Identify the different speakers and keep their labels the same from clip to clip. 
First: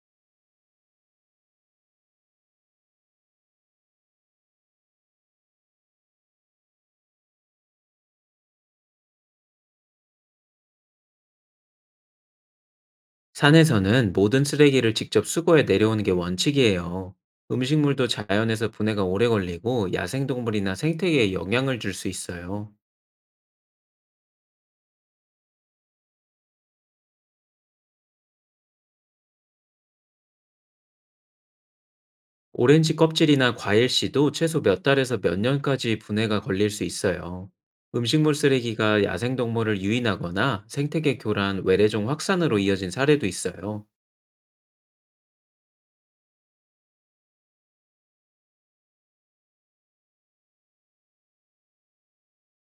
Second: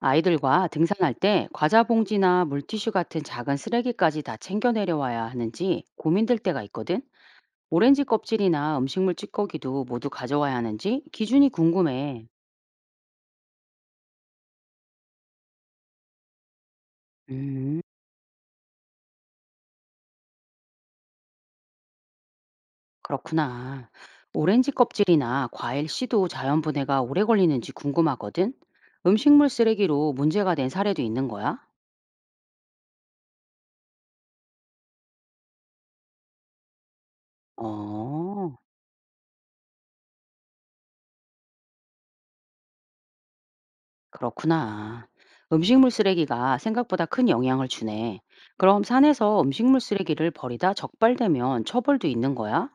Speaker 1: 아이들과 등산할 때 과자 봉지나 물티슈 같은 작은 쓰레기까지 다 챙겨 내려와야 하는지 고민될 때가 있거든. 오렌지 껍질이나 음식물 찌꺼기도 모두 가져와야 하는지 기준이 궁금해.
Speaker 2: 산에서는 모든 쓰레기를 직접 수거해 내려오는 게 원칙이에요.
Speaker 1: 음,
Speaker 2: 음식물도 자연에서 분해가 오래 걸리고 야생동물이나 생태계에 영향을 줄 수 있어요.
Speaker 1: 그렇구나. 오렌지 껍질이나 과일 씨도 자연 분해가 오래 걸리는지 궁금하거든. 음식물 쓰레기로 문제가 된 사례도 있는 거야?
Speaker 2: 오렌지 껍질이나 과일 씨도 최소 몇 달에서 몇 년까지 분해가 걸릴 수 있어요. 음식물
Speaker 1: 어.
Speaker 2: 쓰레기가 야생동물을 유인하거나 생태계 교란, 외래종 확산으로 이어진 사례도 있어요.
Speaker 1: 그렇구나. 음식물 쓰레기가 생각보다 큰 영향을 주네. 그럼 산에서 음식물 쓰레기를 버리다 적발되면 처벌도 있는 거야?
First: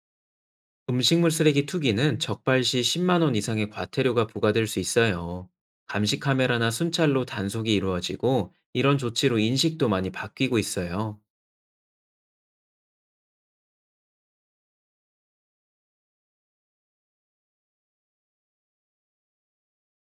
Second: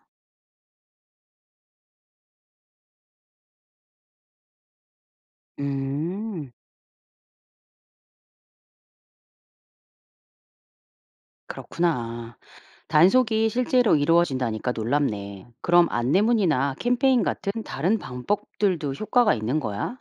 Speaker 2: 음식물 쓰레기 투기는 적발 시 10만 원 이상의 과태료가 부과될 수 있어요. 감시
Speaker 1: 음,
Speaker 2: 카메라나 순찰로 단속이 이루어지고 이런 조치로 인식도 많이 바뀌고 있어요.
Speaker 1: 그렇구나. 단속이 실제로 이루어진다니까 놀랍네. 그럼 안내문이나 캠페인 같은 다른 방법들도 효과가 있는 거야?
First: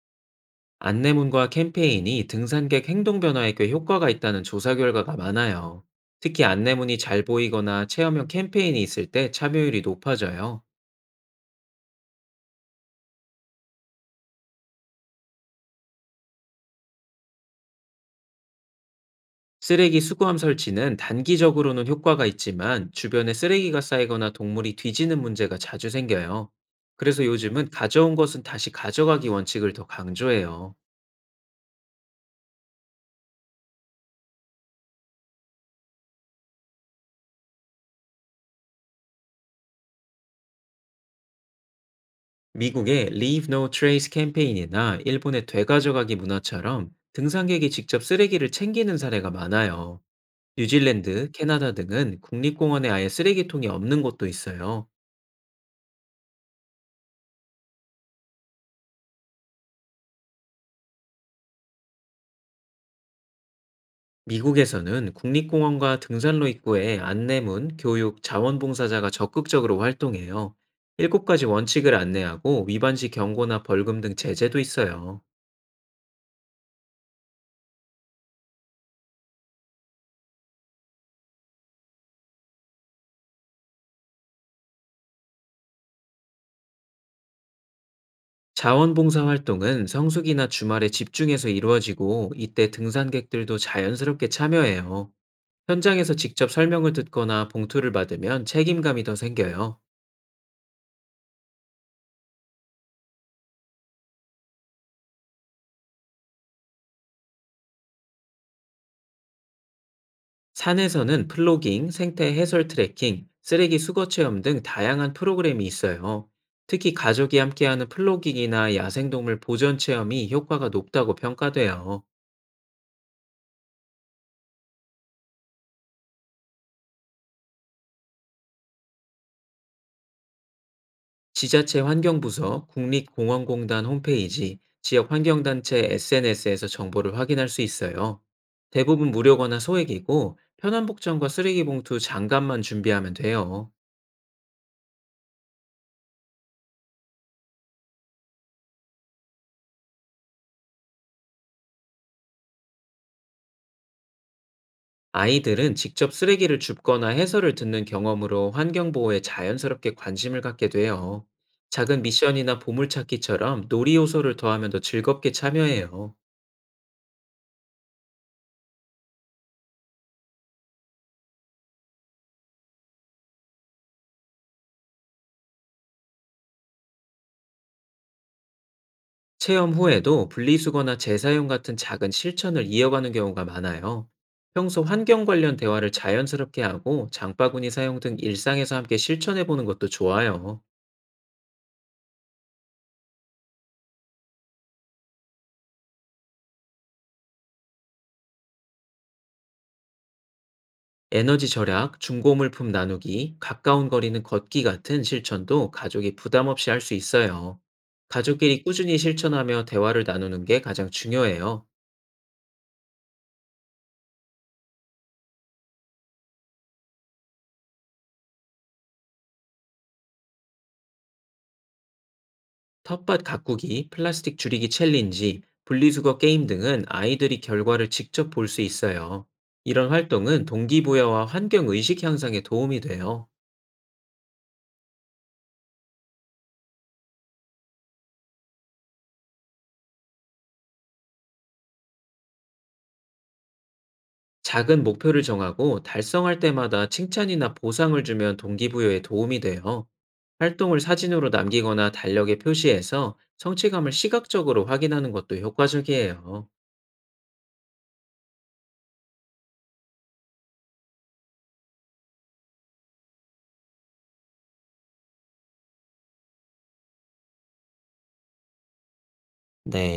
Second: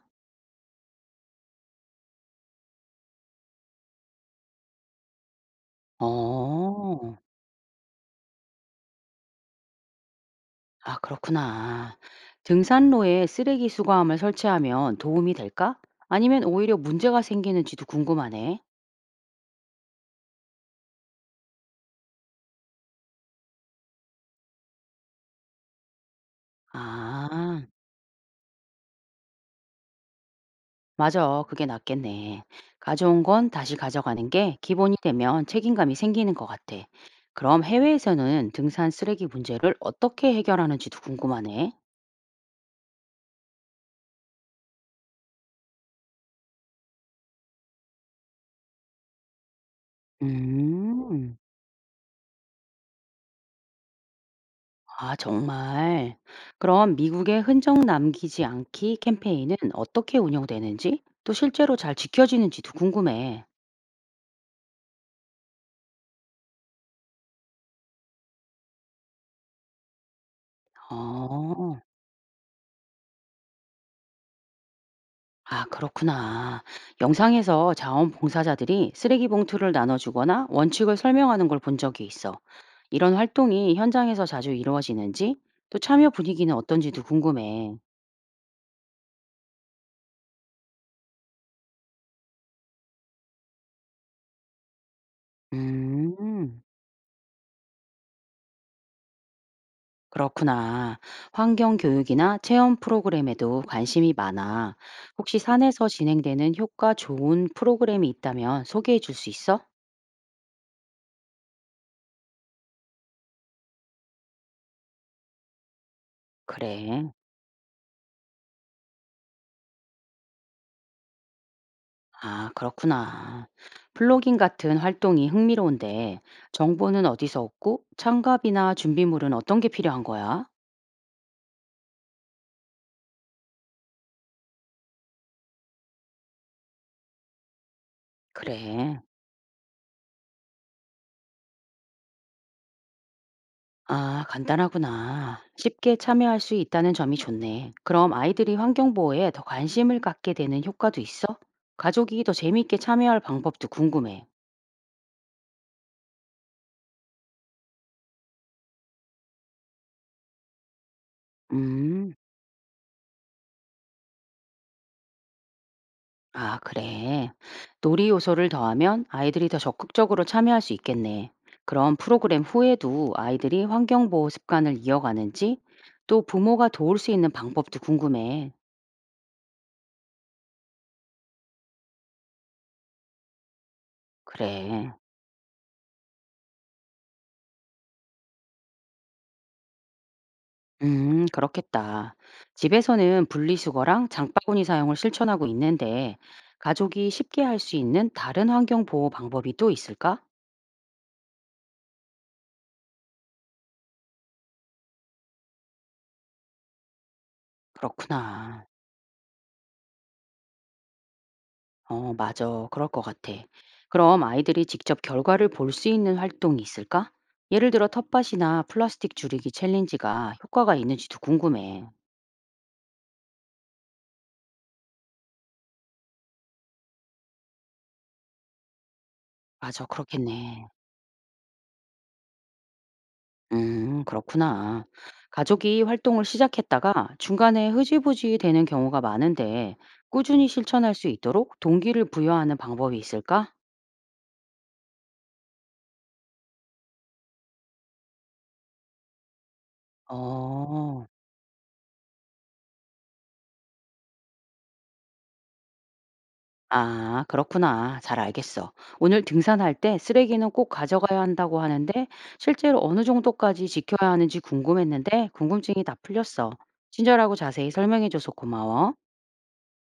Speaker 2: 안내문과 캠페인이 등산객 행동 변화에 꽤 효과가 있다는 조사 결과가 많아요. 특히 안내문이
Speaker 1: 어,
Speaker 2: 잘 보이거나 체험형 캠페인이 있을 때 참여율이 높아져요.
Speaker 1: 아, 그렇구나. 등산로에 쓰레기 수거함을 설치하면 도움이 될까? 아니면 오히려 문제가 생기는지도 궁금하네.
Speaker 2: 쓰레기 수거함 설치는 단기적으로는 효과가 있지만 주변에 쓰레기가 쌓이거나 동물이 뒤지는 문제가 자주 생겨요. 그래서
Speaker 1: 아.
Speaker 2: 요즘은 가져온 것은 다시 가져가기 원칙을 더 강조해요.
Speaker 1: 맞아. 그게 낫겠네. 가져온 건 다시 가져가는 게 기본이 되면 책임감이 생기는 것 같아. 그럼 해외에서는 등산 쓰레기 문제를 어떻게 해결하는지도 궁금하네.
Speaker 2: 미국의 Leave No Trace 캠페인이나 일본의 되가져가기 문화처럼 등산객이 직접 쓰레기를 챙기는 사례가 많아요. 뉴질랜드,
Speaker 1: 음,
Speaker 2: 캐나다 등은 국립공원에 아예 쓰레기통이 없는 곳도 있어요.
Speaker 1: 아, 정말. 그럼 미국의 흔적 남기지 않기 캠페인은 어떻게 운영되는지, 또 실제로 잘 지켜지는지도 궁금해.
Speaker 2: 미국에서는 국립공원과 등산로 입구에 안내문, 교육, 자원봉사자가 적극적으로 활동해요. 일곱 가지
Speaker 1: 어.
Speaker 2: 원칙을 안내하고 위반 시 경고나 벌금 등 제재도 있어요.
Speaker 1: 아, 그렇구나. 영상에서 자원봉사자들이 쓰레기 봉투를 나눠주거나 원칙을 설명하는 걸 본 적이 있어. 이런 활동이 현장에서 자주 이루어지는지, 또 참여 분위기는 어떤지도 궁금해.
Speaker 2: 자원봉사 활동은 성수기나 주말에 집중해서 이루어지고 이때 등산객들도 자연스럽게 참여해요. 현장에서 직접
Speaker 1: 음,
Speaker 2: 설명을 듣거나 봉투를 받으면 책임감이 더 생겨요.
Speaker 1: 그렇구나. 환경교육이나 체험 프로그램에도 관심이 많아. 혹시 산에서 진행되는 효과 좋은 프로그램이 있다면 소개해 줄 수 있어?
Speaker 2: 산에서는 플로깅, 생태 해설 트레킹, 쓰레기 수거 체험 등 다양한 프로그램이 있어요. 특히
Speaker 1: 그래.
Speaker 2: 가족이 함께하는 플로깅이나 야생동물 보전 체험이 효과가 높다고 평가돼요.
Speaker 1: 아, 그렇구나. 플로깅 같은 활동이 흥미로운데 정보는 어디서 얻고 장갑이나 준비물은 어떤 게 필요한 거야?
Speaker 2: 지자체 환경부서, 국립공원공단 홈페이지, 지역환경단체 SNS에서 정보를 확인할 수 있어요.
Speaker 1: 그래.
Speaker 2: 대부분 무료거나 소액이고, 편한 복장과 쓰레기 봉투, 장갑만 준비하면 돼요.
Speaker 1: 아, 간단하구나. 쉽게 참여할 수 있다는 점이 좋네. 그럼 아이들이 환경보호에 더 관심을 갖게 되는 효과도 있어? 가족이 더 재미있게 참여할 방법도 궁금해.
Speaker 2: 아이들은 직접 쓰레기를 줍거나 해설을 듣는 경험으로 환경보호에 자연스럽게 관심을 갖게 돼요. 작은
Speaker 1: 음.
Speaker 2: 미션이나 보물찾기처럼 놀이 요소를 더하면 더 즐겁게 참여해요.
Speaker 1: 아, 그래. 놀이 요소를 더하면 아이들이 더 적극적으로 참여할 수 있겠네. 그럼 프로그램 후에도 아이들이 환경보호 습관을 이어가는지, 또 부모가 도울 수 있는 방법도 궁금해.
Speaker 2: 체험 후에도 분리수거나 재사용 같은 작은 실천을 이어가는 경우가 많아요. 평소
Speaker 1: 그래.
Speaker 2: 환경 관련 대화를 자연스럽게 하고 장바구니 사용 등 일상에서 함께 실천해 보는 것도 좋아요.
Speaker 1: 그렇겠다. 집에서는 분리수거랑 장바구니 사용을 실천하고 있는데, 가족이 쉽게 할 수 있는 다른 환경보호 방법이 또 있을까?
Speaker 2: 에너지 절약, 중고물품 나누기, 가까운 거리는 걷기 같은 실천도 가족이 부담 없이 할 수 있어요. 가족끼리
Speaker 1: 그렇구나.
Speaker 2: 꾸준히 실천하며 대화를 나누는 게 가장 중요해요.
Speaker 1: 어, 맞아. 그럴 것 같아. 그럼 아이들이 직접 결과를 볼 수 있는 활동이 있을까? 예를 들어 텃밭이나 플라스틱 줄이기 챌린지가 효과가 있는지도 궁금해.
Speaker 2: 텃밭 가꾸기, 플라스틱 줄이기 챌린지, 분리수거 게임 등은 아이들이 결과를 직접 볼 수 있어요.
Speaker 1: 맞아,
Speaker 2: 이런 활동은
Speaker 1: 그렇겠네.
Speaker 2: 동기부여와 환경의식 향상에 도움이 돼요.
Speaker 1: 그렇구나. 가족이 활동을 시작했다가 중간에 흐지부지 되는 경우가 많은데 꾸준히 실천할 수 있도록 동기를 부여하는 방법이 있을까?
Speaker 2: 작은 목표를 정하고 달성할 때마다 칭찬이나 보상을 주면 동기부여에 도움이 돼요. 활동을
Speaker 1: 어.
Speaker 2: 사진으로 남기거나 달력에 표시해서 성취감을 시각적으로 확인하는 것도 효과적이에요.
Speaker 1: 아, 그렇구나. 잘 알겠어. 오늘 등산할 때 쓰레기는 꼭 가져가야 한다고 하는데 실제로 어느 정도까지 지켜야 하는지 궁금했는데 궁금증이 다 풀렸어. 친절하고 자세히 설명해줘서 고마워.
Speaker 2: 네.